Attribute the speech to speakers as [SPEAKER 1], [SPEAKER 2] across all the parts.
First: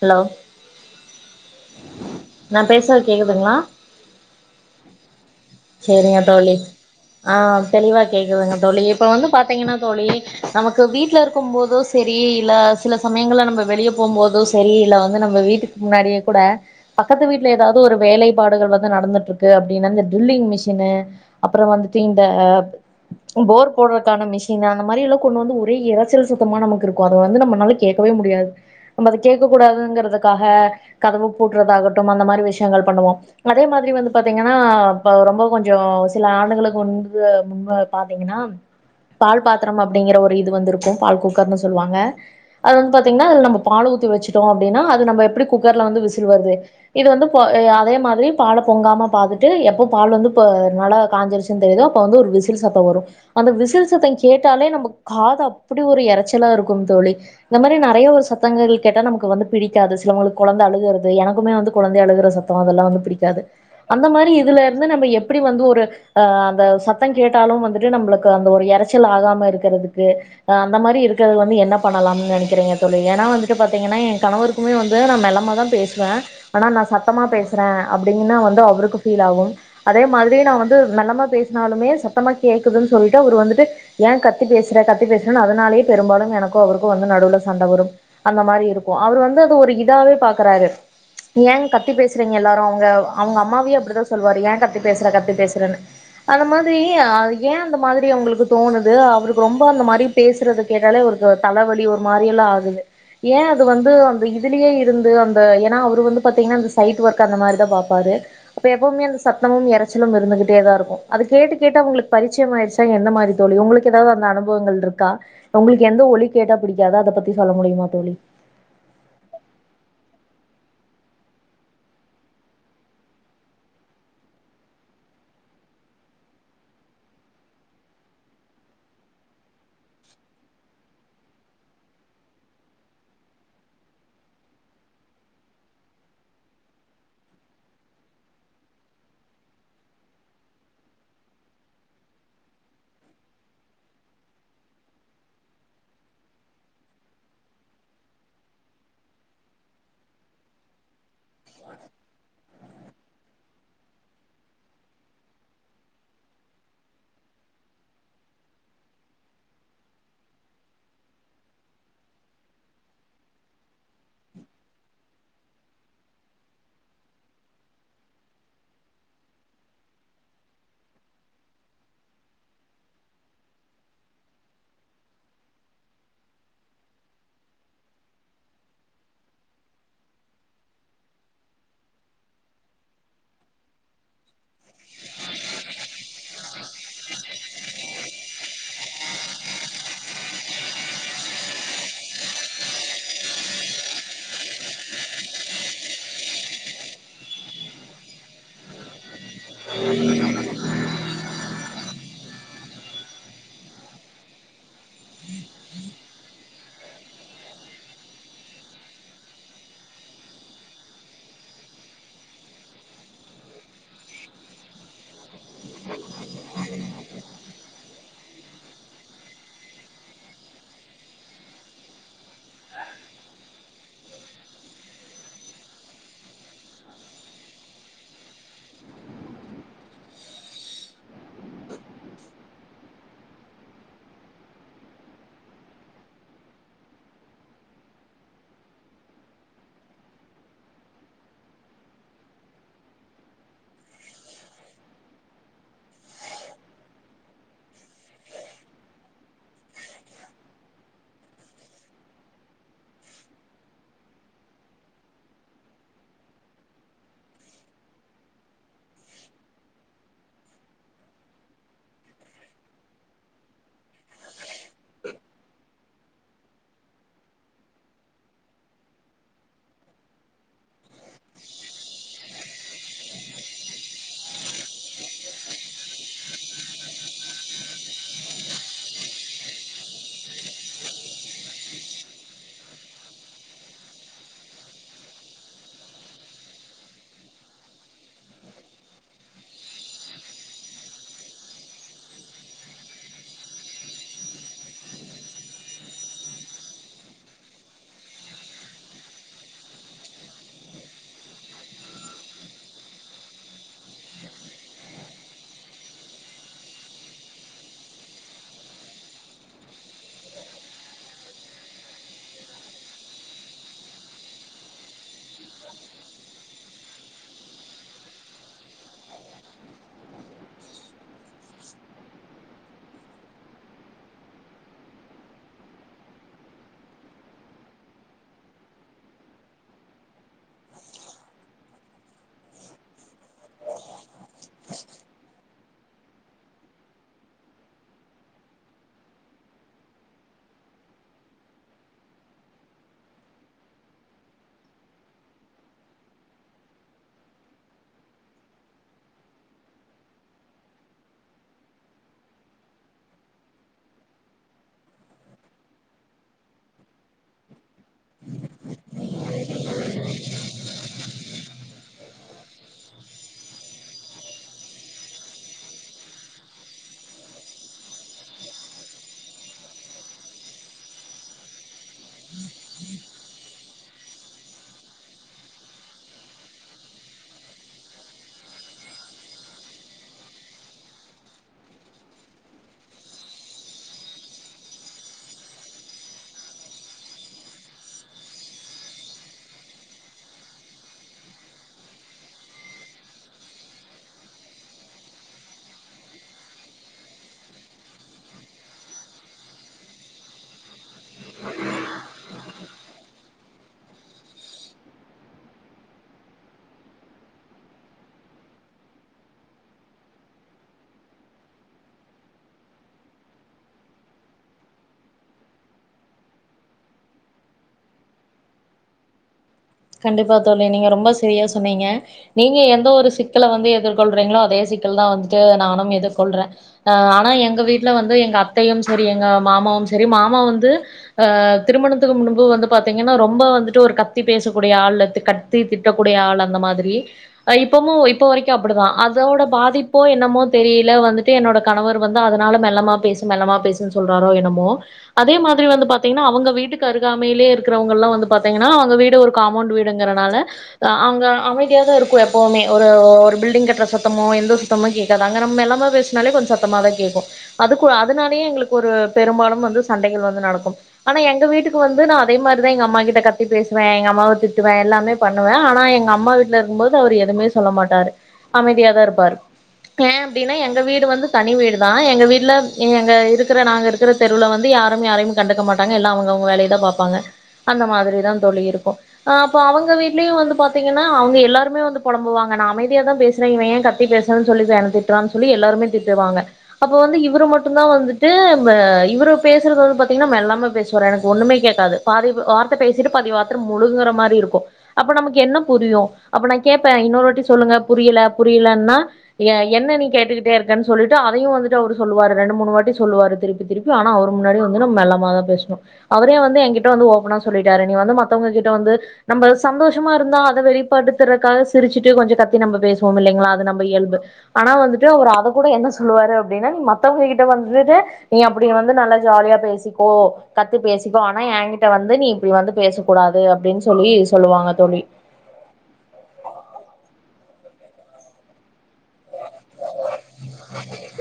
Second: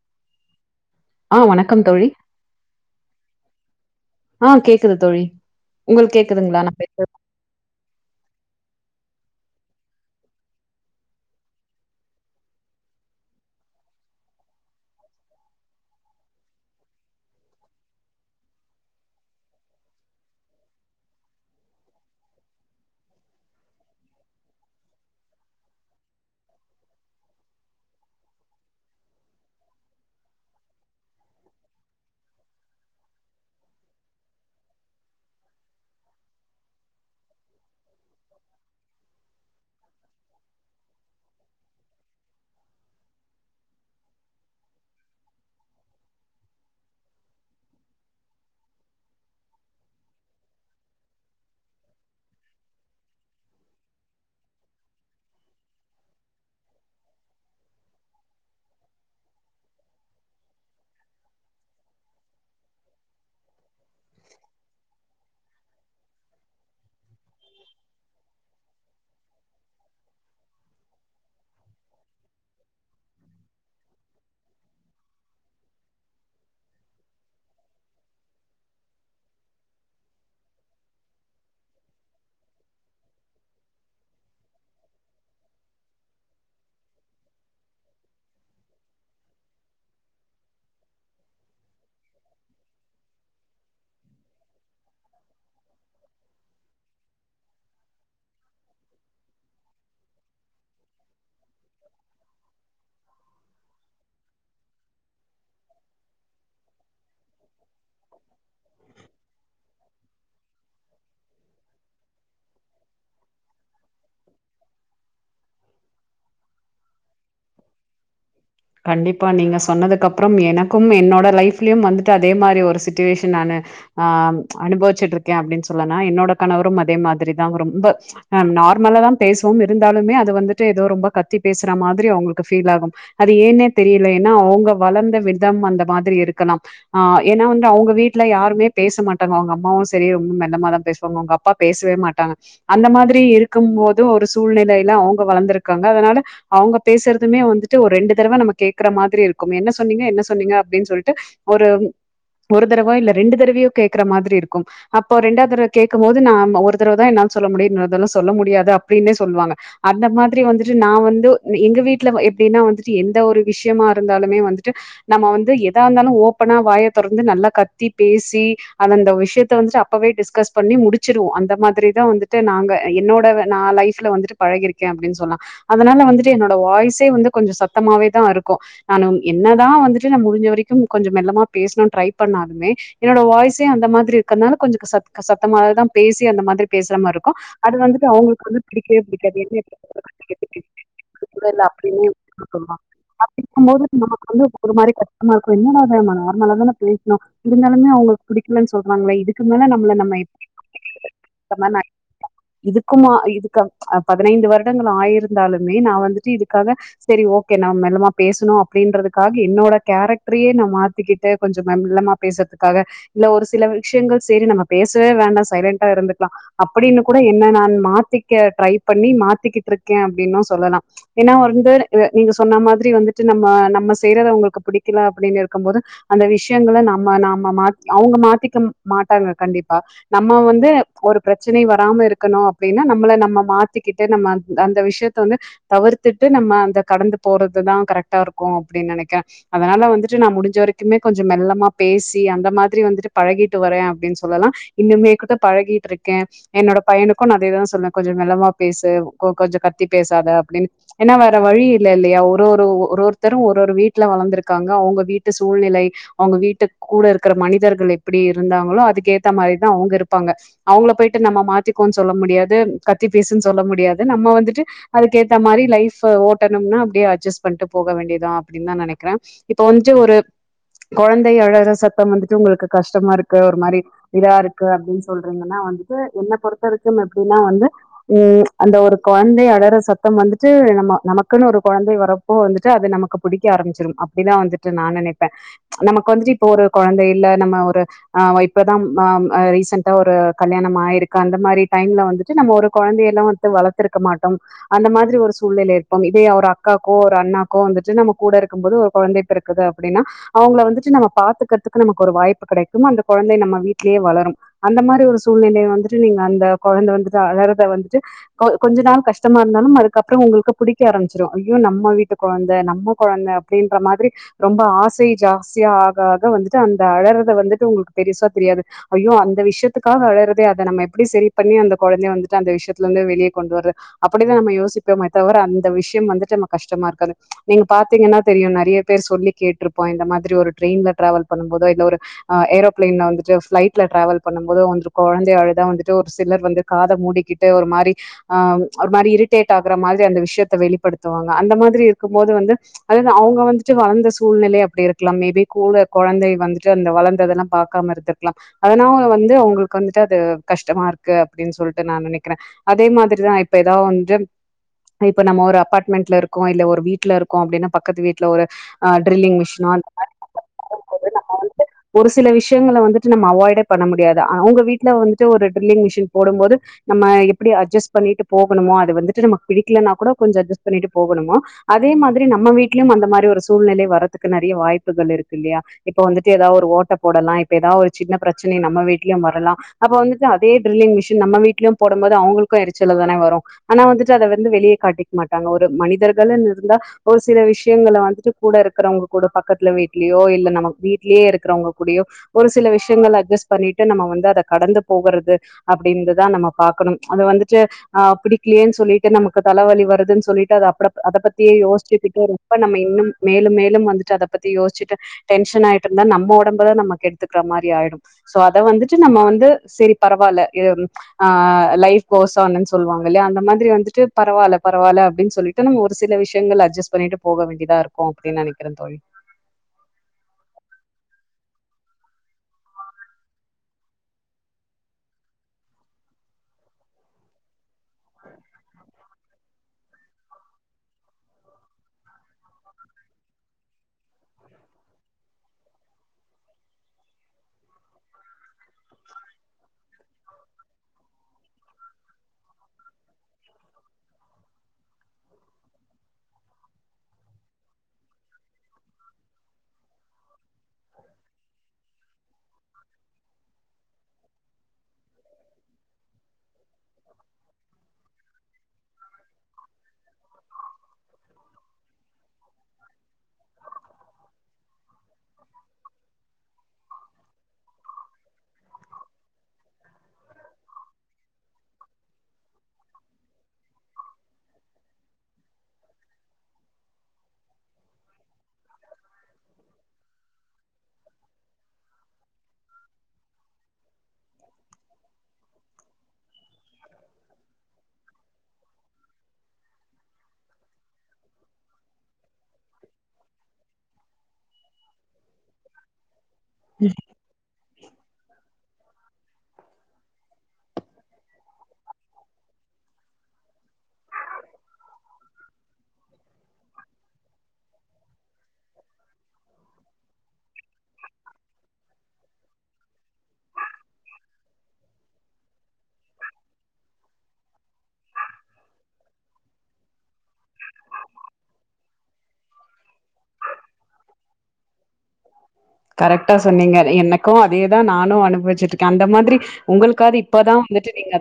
[SPEAKER 1] Hello
[SPEAKER 2] ஆ வணக்கம் தோழி
[SPEAKER 1] நா பேசுறது கேக்குதுங்களா
[SPEAKER 2] ஆ கேக்குது தோழி உங்களுக்கு
[SPEAKER 1] செரிங்க தோழி
[SPEAKER 2] கேக்குதுங்களா? நான் பே
[SPEAKER 1] ஆ தெளிவா கேக்குதுங்க தோழி இப்ப வந்து பாத்தீங்கன்னா தோழி நமக்கு வீட்டுல இருக்கும் போது செரி இல்ல சில சமயங்கள்ல நம்ம வெளிய போம்போதோ செரி இல்ல வந்து வீட்டுக்கு முன்னாடியே கூட பக்கத்து வீட்டுல எதாவது ஒரு வேலைபாடுகள் வந்து நடந்துட்டு இருக்கு அப்டின்ன ட்ரில்லிங் மிசின்னு அப்பறோ வந்துட்டு இந்த ஃபோர் போடுறக்கான மிசின்னு அந்த மாரிலா கொண்டு வந்து ஒரே எறைச்சல் சத்தமா நமக்கு இருக்கூ அத வந்து நம்மளால கேட்கவே முடியாது நம்ம அத கேட்க கூடாதுங்கிறதுக்காக கதவு பூட்றதாகட்டும் அந்த மாரி விஷயங்கள் பண்ணுவோம் அதே மாதிரி வந்து பாத்தீங்கன்னா அ ரொம்ப கொஞ்சோ சில ஆண்டுகளுக்கு முன்பு முன்பு பாத்தீங்கன்னா பால் பாத்ரம் அப்டிங்கிற ஒரு இது வந்து இருக்கும் பால் குக்கர்ன்னு சொல்லுவாங்க அது வந்து பாத்தீங்கன்னா அதுல நம்ம பால் ஊத்தி வச்சுட்டோ அப்டின்னா அது நம்ம எப்டி குக்கர்ல வந்து விசில் வருது இது வந்து ப எ அதே மாதிரி பால பொங்காம பாத்துட்டு எப்போ பால் வந்து ப நல்ல காங்சிருச்சினு தெரியுதோ அப்போ வந்து ஒரு விசில் சத்தோ வரு அந்த விசில் சத்தோ கேட்டாலே நமக்கு காது அப்புடி ஒரு எரைச்சலா இருக்கும் தோழி இந்த மாரி நெறைய ஒரு சத்தங்கள் கேட்ட நமக்கு வந்து பிடிக்காது சிலவங்களுக்கு கொழந்த அழுகுறது எனக்குமே வந்து குழந்தை அழகுற சத்தம் அதெல்லா வந்து பிடிக்காது அந்த மாரி இதுல வந்து நம்ம எப்புடி வந்து ஒரு ஆ அந்த சத்தோ கேட்டாலு வந்துட்டு நம்மளுக்கு அந்த ஒரு எரைச்சல் ஆகாம இருக்குறதுக்கு அஹ அந்த மாரி இருக்குறது வந்து என்ன பண்ணலாம்னு நெனக்கிறீங்க தோழி ஏன்னா வந்துட்டு பாத்தீங்கன்னா ஏ கணவருக்குமே வந்து நா மெல்லமா தா பேசுவே ஆனா நா சத்தமா பேசுறே அப்டின்னா வந்து அவருக்கு ஃபீல் ஆகும் அதே மாதிரி நா வந்து மெல்லமா பேஸ்னாலுமே சத்தமா கேக்குதுன்னு சொல்லிட்டு அவரு வந்துட்டு ஏ கத்தி பேசுற கத்தி பேசுறேன்னு அதனாலயே பெரும்பாலும் எனக்கும் அவருக்கும் வந்து நடுவுல சண்ட வரும் அந்த மாரி இருக்கோ அவரு வந்து அது ஒரு இதாவே பாக்குறாரு ஏ கத்தி பேசுறீங்க எல்லாரு அவுங்க அவுங்க அம்மாவே அப்டிதா சொல்லுவாரு ஏ கத்தி பேசுற கத்தி பேசுறனு அந்த மாதிரி அ ஏ அந்த மாதிரி அவுங்களுக்கு தோணுது அவருக்கு ரொம்ப அந்த மாரி பேசுறது கேட்டாலே ஒரு கொ தலவலி ஒரு மாரில்லா ஆகுது ஏ அது வந்து அந்த இதுலயே இருந்து அந் து ஏன்னா அவர் வந்து பாத்தீங்கன்னா அந்த சைட் ஒர்க் அந்த மாரிதா பாப்பாரு அப்ப எப்பவுமே அந் சத்தமும் எறைச்சலும் இருந்துகிட்டேதா இருக்கூ அது கேட்டு கேட்டு அவுங்களுக்கு பரிச்சியமாயிருச்சா எந்த மாரி தோழி உங்களுக்கு எதாவது அந்த அனுபவங்கள் இருக்கா உங்களுக்கு எந்த ஒலி கேட்டா பிடிக்காது அத பத்தி சொல்ல முடியுமா தோழி
[SPEAKER 2] கண்டிப்பா நீங்க சொன்னதுக்கு அப்பறம் எனக்கும் என்னோட லைஃப்லயும் வந்துட்டு அதே மாரி ஒரு சிட்டுவேஷன் நானு ஆ அனுபவிச்சிட்டு இருக்கே அப்டின்னு சொல்லா என்னோட கணவரும் அதே மாதிரிதா ரொம்ப அ நார்மலாதா பேசுவோம் இருந்தாலுமே அது வந்துட்டு எதோ ரொம்ப கத்தி பேசுற மாதிரி அவுங்களுக்கு ஃபீல் ஆகும் அது ஏன்னே தெரியல ஏன்னா அவுங்க வளர்ந்த விதம் அந்த மாதிரி இருக்கலாம் ஆ ஏன்னா வந்து அவுங்க வீட்டுல யாருமே பேச மாட்டாங்க அவுங்க அம்மாவு செரி ரொம்ப மெல்லமாதா பேசுவாங்க அவுங்க அப்பா பேசவே மாட்டாங்க அந்த மாதிரி இருக்கும் போது ஒரு சூழ்நிலையில அவுங்க வளர்ந்துருக்காங்க அதனால அவுங்க பேசுறதுமே வந்துட்டு டு ஒரு ரெண்டு தடவ நம்ம கேக்குற மாதிரி இருக்கும் என்ன சொன்னீங்க என்ன சொன்னீங்க அப்டின்னு சொல்லிட்டு ஒரு ஒரு தடவ இல்ல ரெண்டு தடவையோ கேக்குற மாதிரி இருக்கும் அப்போ ரெண்டா தடவை கேக்கும்போது நாம ஒரு தடவதா என்னால சொல்ல முடியும் இன்னொரு தடவலா சொல்ல முடியாது அப்டின்னே சொல்லுவாங்க அந்த மாதிரி வந்துட்டு நா வந்து எங்க வீட்டுல எப் எப்டினா வந்துட்டு எந்த ஒரு விஷயமா இருந்தாலுமே வந்துட்டு நம்ம வந்து எதா இருந்தாலு ஓப்பனா வாய தொறந்து நல்லா கத்தி பேசி அந்த விஷயத்த வந்துட்டு அப்பவே டிஸ்கஸ் பண்ணி முடிச்சுருவோ அந்த மாதிரிதா வந்துட்டு நாங்க என்னோட நா லைஃப்ல வந்துட்டு பழகிருக்கே அப்டின்னு சொல்லா அதனால வந்துட்டு என்னோட வாய்ஸே வந்து கொஞ்ச சத்தமாவே தா இருக்கூ நானும் என்னதா வந்துட்டு நா முடிஞ்ச வரைக்கும் கொஞ்ச மெல்லமா பேசணும்னு ட்ரை பண்ணாலுமே என்னோட வாய்ஸே அந்த மாதிரி இருக்கற்னால கொஞ்சோ கசத் க சத்தமாவதா பேசி அந்த மாதிரி பேசுற மாரி இருக்கும் அது வந்துட்டு அவுங்களுக்கு வந்து பிடிக்கவே பிடிக்காது [unintelligible] என்ன அப்டினே அப்டி இருக்கும் போது நமக்கு வந்து ஒரு மாதிரி கஷ்டமா இருக்கூ என்னடா இது நம்ம நார்மலா தான பேசணு இருந்தாலுமே அவுங்களுக்கு பிடிக்கலேன்னு சொல்றாங்கள இதுக்கு மேல நம்மள நம்ம [inaudible] இதுக்குமா இதுக்கு பதினைந்து வருடங்கள் ஆயிருந்தாலுமே நா வந்துட்டு இதுக்காக செரி ஓகே நம்ம மெல்லமா பேசணு அப்டின்றதுக்காக என்னோட கேரக்ட்ரையே நா மாத்திக்கிட்டு கொஞ்சோ மெல்லமா பேசுறதுக்காக இல்ல ஒரு சில விஷயங்கள் செரி நம்ம பேசவே வேண்டா சைலண்டா இருந்துக்கலா அப்டின்னு கூட என்ன நான் மாத்திக்க ட்ரை பண்ணி மாத்திக்கிட்டிருக்கே அப்டின்னு சொல்லலா ஏன்னா வந்து து நீங்க சொன்ன மாதிரி வந்துட்டு நம்ம நம்ம செய்றது அவுங்களுக்கு புடிக்கல அப்புடின்னு இருக்கும் போது அந்த விஷயங்கள நம்ம நாம மா அவுங்க மாத்திக்க மாட்டாங்க கண்டிப்பா நம்ம வந்து ஒரு பிரச்சனை வராம இருக்கணு அப்டின்னா நம்மள நம்ம மாத்திக்கிட்டு நம்ம அந்த விஷயத்த வந்து தவிர்த்துட்டு நம்ம அந்த கடந்து போறதுதா கரெக்டா இருக்கூ அப்டின்னு நெனக்குறே அதனால வந்துட்டு நா முடிஞ்ச வரைக்குமே கொஞ்சோ மெல்லமா பேசி அந்த மாதிரி வந்துட்டு பழகிட்டு வரே அப்டின்னு சொல்லலா இன்னுமே கூட பழகிட்டு இருக்கே என்னோட பையனுக்கு அதேதா சொல்லுவே கொஞ்சோ மெல்லமா பேசு கொஞ்சோ கத்தி பேசாத அப்டின்னு ஏன்னா வேற வழி இல்ல இல்லையா ஒரு ஒரு ஒரு ஒருத்தரும் ஒரு ஒரு வீட்டுல வளர்ந்துருக்காங்க அவுங்க வீட்டு சூழ்நிலை அவுங்க வீட்டு கூட இருக்குற மனிதர்கள் எப்டி இருந்தாங்களோ அதுக்கேத்த மாரிதா அவுங்க இருப்பாங்க அவுங்கள போயிட்டு நம்ம மாத்திக்கோன்னு சொல்ல முடியாது கத்தி பேசுன்னு சொல்ல முடியாது நம்ம வந்துட்டு அதுக்கேத்த மாரி லைஃப்ப ஓட் டனும்னா அப்டியே அட்ஜஸ்ட் பண்ணிட்டு போக வேண்டியதா அப்டின்னு தா நெனக்கிறே இப்போ வந்துட்டு ஒரு கொழந்தை அழற சத்தம் வந்துட்டு உங்களுக்கு கஷ்டமா இருக்கு ஒரு மாரி இதா இருக்கு அப்டின்னு சொல்றீங்கன்னா வந்துட்டு என்ன பொறுத்தக்கு எப்டின்னா வந்து ம் அந்த ஒரு கொழந்தை அழற சத்தம் வந்துட்டு நம்ம நமக் க்குனு ஒரு கொழந்தை வரப்போ வந்துட்டு அது நமக்கு புடிக்க ஆரம்மிச்சுரும் அப்டிதா வந்துட்டு நா நெனப்பே நமக்கு வந்துட்டு இப்ப ஒரு கொழந்தை இல்ல நம்ம ஒரு ஆ இப்பதா ம அ ரிசெண்ட்டா ஒரு கல்யாணம் ஆயிருக்கு அந்த மாரி டைம்ல வந்துட்டு நம்ம ஒரு கொழந்தையலா வந்துட்டு வளர்த்துருக்க மாட்டோம் அந்த மாதிரி ஒரு சூழ்நிலை இரு கும் இதே ஒரு அக்காக்கோ ஒரு அண்ணாக்கோ வந்துட்டு நம்ம கூட இருக்கும் போது ஒரு குழந்தை பிறக்குது அப்டின்னா அவுங்கள வந்துட்டு நம்ம பாத்துக்குறதுக்கு நமக்கு ஒரு வாய்ப்பு கிடைக்கும் அந்த குழந்தை நம்ம வீட்லேயே வளரும் அந்த மாதிரி ஒரு சூழ்நிலையை வந்துட்டு நீங்க அந்த கொழந்தை வந்துட்டு வளறத வந்துட்டு கொ கொஞ்ச நாள் கஷ்டமா இருந்தாலு அதுக்கப்பறோ உங்களுக்கு புடிக் [unintelligible] ஆரம்பிச்சிரு ஐயோ நம்ம வீட்டு கொழந்த நம்ம கொழந்த அப்டின்ற மாரி ரொம்ப ஆசை ஜாஸ்தியா ஆகாது வந்துட்டு அந்த அழறத வந்துட்டு உங்களுக்கு பெருசா தெரியாது ஐயோ அந்த விஷயத்துக்காக அழறதே அத நம்ம எப்டி செரி பண்ணி அந்த கொழந்தைய வந்துட்டு அந்த விஷயத்துல இருந்து வெளியே கொண்டு வர்ற அப்புடிதா நம்ம யோசிப்போமே தவர அந்த ந்த விஷயம் வந்துட்டு நம்ம கஷ்டமா இருக்க நீங்க பாத்தீங்கென்னா தெரியு நெறைய பேர் சொல்லி கேட்டுருப்போ இந்த மாதிரி ஒரு ட்ரெயின்ல ட்ராவல் பண்ணும் போது இல்ல ஒரு ஏரோப்ளைன்ல வந்துட்டு ஃப்லைட்ல ட்ராவெல் பண்ணும் போது [unintelligible] கொழந்தை அழுதா வந்துட்டு ஒரு சிலர் வந்து காத மூடிகிட்டு ஒரு மாரி அ ஒரு மாரி இரிடேட் ஆகுற மாரி அந்த விஷயத் வெளிப்படுத்துவாங்க அந்த மாதிரி இருக்கும்போது வந்து அதாவது அவுங்க வந்துட்டு வளர்ந்த சூழ்நிலை அப்டி இருக்கலாம் மே பி கூட கொழந்தை வந்துட்டு அந்த வளர்ந்ததெல்லாம் பாக்காம இருந்துருக்கலா அதனால வந்து அவுங்களுக்கு வந்துட்டு அது கஷ்டமா இருக்கு அப்டினு சொல்லிட்டு நா நெனைக்கிறே அதே மாதிரிதா இப்ப எதாவது வந்து இப்ப நம்ம ஒரு அபார்ட்மெண்ட்ல இருக்கோ இல்ல ஒரு வீட்ல இருக்கோ அப்டினா பக்கத்து வீட்ல ஒரு ட்ரில்லிங் மிஷினோ [inaudible] ஒரு சில விஷயங்கள வந்துட்டு நம்ம அவாய்டே பண்ண முடியாது அவுங்க வீட்ல வந்துட்டு ஒரு டிரில்லிங் மிஷின் போடும் போது நம்ம எப்டி அட்ஜஸ் பண்ணிட்டு போகணுமோ அது வந்துட்டு நமக்கு பிடிக்கலனா கூட கொஞ்சோ அட்ஜெஸ் பண்ணி போகணுமா அதே மாதிரி நம்ம வீட்லயும் அந்த மாரி ஒரு சூழ்நிலை வரதுக்கு நெறைய வாய்ப்புகள் இருக்கு இல்லையா இப்ப வந்துட்டு எதாவது ஒரு ஓட்ட போடலா இப்ப எதாது ஒரு சின்ன பிரச்சனை நம்ம வீட்லயும் வரலா அப்போ வந்துட்டு அதே ட்ரில்லிங் மெஷின் நம்ம வீட்லையும் போடும் போது அவுங்களுக்கு எரிச்சல தானே வரு ஆனா வந்துட்டு அத வந்து வெளிய காட்டிக்க மாட்டாங்க ஒரு மனிதர்களுனு இருந்தா ஒரு சில விஷயங்கள வந்துட்டு கூட இருக்குறவங்க கூட பக்கத்துல வீட்லயோ இல்ல நம்ம வீட்லயே இருக்குறவங்க கூடையோ ஒரு சில விஷயங்க அட்ஜஸ்ட் பண்ணிட்டு நம்ம வந்து அத கடந்து போகுறது அப்டின்ற தா நம்ம பாக்கணு அத வந்துட்டு ஆ பிடிக்கலையேனு சொல்ட்டு நம்ம தலவலி வருதுனு சொல்லிட்டு அத அப்ட அத பத்தியே யோசிச்சு கிட்டு ரொம்ப நம்ம இன்னு மேலும் மேலும் வந்துட்டு அத பத்தி யோசிட்டு டென்சன் ஆய்டு இருந்தா நம்ம ஒடம்புதா நம்ம கெடுத்துக்கிற மாரி ஆய்டு சோ அத வந்துட்டு நம்ம வந்து செரி பரவால்ல அ லைஃப் கோஷோ இல்லேன்னு சொல்லுவாங்கள்ளயா அந்த மாதிரி வந்துட்டு பரவால பரவால அப்டினு சொல்ட்டு நம்ம ஒரு சில விஷயங்கள் அட்ஜஸ்ட் பண்ணிட்டு போக வேண்டியதா இருக்கு அப்டினு நெனைக்கிறே தோழி
[SPEAKER 1] கண்டிப்பா தோழி நீங்க ரொம்ப செரியா சொன்னீங்க நீங்க எந்த ஒரு சிக்கல வந்து எதிர்கொள்றீங்களோ அதே சிக்கல்தா வந்துட்டு நானும் எதிர்கொள்றே அ ஆனா எங்க வீட் வந்து எங்க அத்தையும் செரி எங்க மாமாவும் செ செரி மாமா வந்து அ திருமணத்துக்கு முன்பு வந்து பாத்தீங்கனா ரொம்ப வந்துட்டு ஒரு கத்தி பேசு கூடிய ஆழத் கத்தி தீர்க்கக் கூடிய அந்த ஆள் மாதிரி அ இப்பவு இப்ப வரைக்கு அப்புடிதா அதோட பாதிப்போ என்னமோ தெரியில வந்துட்டு என்னோட கணவர் வந்து அதனால மெல்லமா பேசு மெல்லமா பேசு சொல்றாரோ என்னமோ அதே மாரி வந்துட்டு பாத்தீங்கனா அவுங்க வீட்டுக்கு அருகாமையிலே இருக்குறவங்களா வந்து பாத்தீங்கனா அவுங்க வீடு ஒரு காம்மவுண்ட் வீடுங்குறனால ஹ அங்க அமைதியாதா இருக்கு எப்போவுமே ஒரு ஒரு பில்டிங் கட்டுற சத்தமோ எந்த சத்தமோ கேட்காது அங்க நம்ம மெல்லமா பேசுனாலே கொஞ்சோ சத்தமாதா கேக் கேக்கூ அதுக்கு அதுனாலே எங்களுக்கு ஒரு பெரும்பாலும் வந்து சண்டைகள் வந்து நடக்கும் ஆனா எங்க வீட்டுக்கு வந்து நா அதே மாரி தா எங்க அம்மா கிட்ட கத்தி பேசுவே எங்க அம் அம்மாவ திட்டுவே எல்லாமே பண்ணுவே ஆனா எங்க அம்மா வீட்டுல இருக்கும்போது அவர் எதுவுமே சொல்ல மாட்டாரு அமைதியா தா இருப்பாரு ஏ அப்டினா எங்க வீடு வந்து தனி வீடு தா எங்க வீட்ல எங்க இருக்கிற நாங்க இருக்கிற தெருவுல வந்து யாருமே யாரையு கண்டுக்க மாட்டாங்க எல்லா அவங்க அவங்க வேலைய தா பாப்பாங்க அந்த மாரிதா தோளி இருக்கு ஆ அப்ப அவங்க வீட்லயு வந்து பாத்தீங்கனா அவங்க எல்லாருமே வந்து பொலம்பு வாங்க நா அமைதிய தா பேசுறே இவ ஏ கத்தி பேசற சொல்லி என்ன திட்டுறான்னு சொல்லி எல்லாருமே திட்டுவாங்க அப்ப வந்து இவுரு மட்டுந்தா வந்துட்டு ம இவுரு பேசுறது வந்து பாத்திங்கனா மெல்லமா பேசு வேர எனக்கு ஒண்ணமே கேக்காது பாதி வார்த்த பேசிட்டு பாதி வார்த்த மு முழுங்குற மாரி இருக்கு அப்ப நமக்கு என்ன புரியு அப்ப நா கேப்பே இன்னொருவாட்டி சொல்லுங்க புரியல பு ரியலன்னா எ என்ன நீ கேட்டுகிட்டே இருக்கன்னு சொல்லிட்டு அதையு வந்துட்டு அவரு சொல்லுவாரு ரெண்டு மூணு வாட்டி சொல்லுவாரு திருப்பி திருப்பி ஆனா அவரு முன்னாடி வந்து நா மெல்லமா தா பேசுனு அவரே வந்து என்கிட்ட ஓப்பனா சொல்லிட்டாரு நீ வந்து மத் மத்தவங்க கிட்ட வந்து நம்ப சந்தோஷமா இருந்தா அத வெளிப்படுத்துறக்காக சிரிச்சுட்டு கொஞ்சோ கத்தி நம்ப பேசுவோம் இல்லைங்களா அத நம் இயல்பு ஆனா வந்துட்டு அவர் அத கூட என்ன சொல்லுவாரு அப்டினா நீ மத்தவங்க கிட் கிட்ட வந்துட்டு நீ அப்டி வந்து நல்லா ஜாலியா பேசிக்கோ கத்தி பேசிக்கோ ஆனா என்கிட்ட வந்து நீ இப்டி வந்து பேச கூடாது அப்பிடினு சொல்லி சொல்லுவாங்க தோளி
[SPEAKER 2] கரெக்டா சொன்னீங்க எனக்கு அதேதா நானு அனுபவிச்சுட்டுக் அந்த மாதிரி உங்களுக்காவது இப்பதா வந்துட்டு நீங்க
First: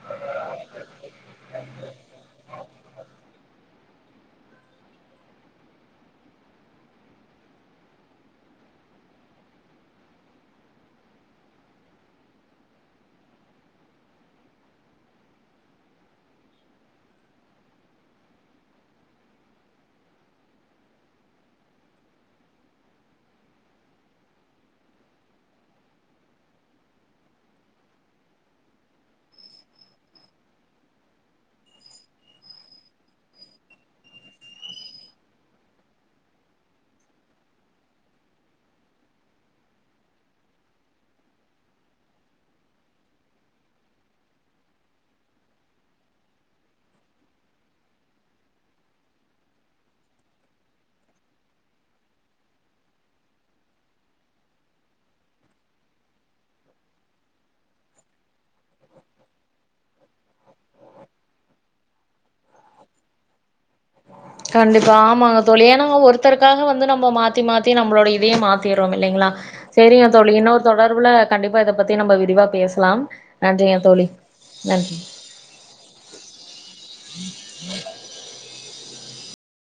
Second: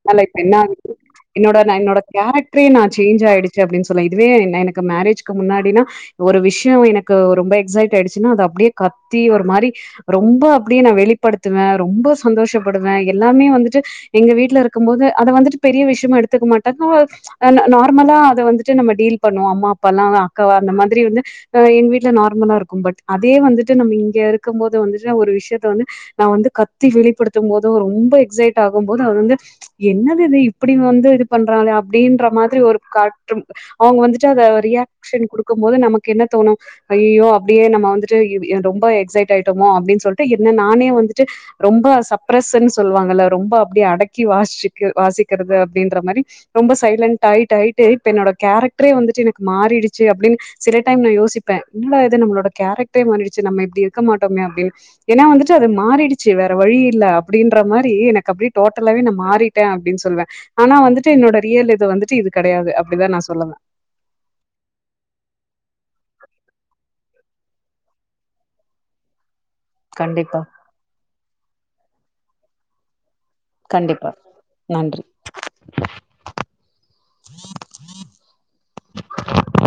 [SPEAKER 2] [inaudible] அதனால இப்ப என்ன ஆகுது என்னோட நா என்னோட கேரக்டரே நா சேஞ்ச் ஆயிடுச்சு அப்டினு சொல்லலா இதுவே என எனக்கு மேரேஜ்கு முன்னாடினா ஒரு விஷியோ எனக்கு ரொம்ப எக்ஸைட் ஆயிடுச்சுன்னா அத அப்டியே கத்தி ஒரு மாரி ரொம்ப அப்டியே நா வெளிப்படுத்துவே ரொம்ப சந்தோஷப்படுவே எல்லாமே வந்துட்டு எங்க வீட்ல இருக் க்கும்போது அத வந்துட்டு பெரிய விஷியமா எடுத்துக்க மாட்டாங்க ஓ ம்ச் நார்மலா அத வந்துட்டு நம்ம டீல் பண்ணுவோ அம்மா அப்பா எல்லா அக்கா அந்த மாதிரி வந்து ஆ எங்க வீட்ல நார்மலா இருக்கு பட் அதே வந்துட்டு நம்ப இங்க இருக்கும் போது வந்துட்டு ஒரு விஷயத்த வந்து நா வந்து கத்தி வெளிப்படுத்தும் போது ரொம்ப எக்ஸைட் ஆகும் போது அது வந்து ம்ச் என்னது இது இப்பிடி வந்து இது பண்றாங்க அப்டின்ற மாதிரி ஒரு காற்று அவங்க வந்துட்டு அத ரியாக்ஷன் கொடுக்கும் போது நமக்கு என்ன தோணு ஐயோ அப்டியே நம்ம வந்துட்டு இ ஏ ரொம்போ எக்ஸைட் ஆயிட்டோமோ அப்டினு சொல்ட்டு என்ன நானே வந்துட்டு ரொம்ப சப்ரஸ்ன்னு சொல்லுவாங்கல்ல ரொம்ப அப்டியே அடக்கி வாசிச்சு கு வாசிக்கிறது அப்டின்ற மாரி ரொம்ப சைலண்ட் ஆயிட்டு ஆயிட்டு இப்ப என்னோட கேரக்டரே வந்துட்டு எனக்கு மாறிடுச்சு அப்டினு சில டைம் நா யோசிப்பே என்னடா இது நம்மளோட கேரக்டரே மாறிடுச்சு நம்ம இப்டி இருக்க மாட்டோமே அப்டின்னு ஏன்னா வந்துட்டு அது மாறிடுச்சு வேற வழி இல்ல அப்டின்ற மாரி எனக்கு அப்பிடியே டோட்டலாவே நா மாறி ட்டே அப்டினு சொல்வே ஆனா வந்துட்டு என்னோட ரியல் இது வந்துட்டு இது கெடையாது அப்டிதா நா சொல்லவே
[SPEAKER 1] கண்டிப்பா ஆமாங்க தோளி ஏனா ஒருத்தருக்காக வந்து நம்ம மாத் மாத்தி மாத்தி நம்மளோட இதையே மாத்திறோமில்லேங்களா சரிங்க தோளி இன்னொரு தொடர்புல கண்டிப்பா இத பத்தி நம்ம விரிவா பேசலாம் நன்றிங்க தோளி
[SPEAKER 2] கண்டிப்பா
[SPEAKER 1] நன்றி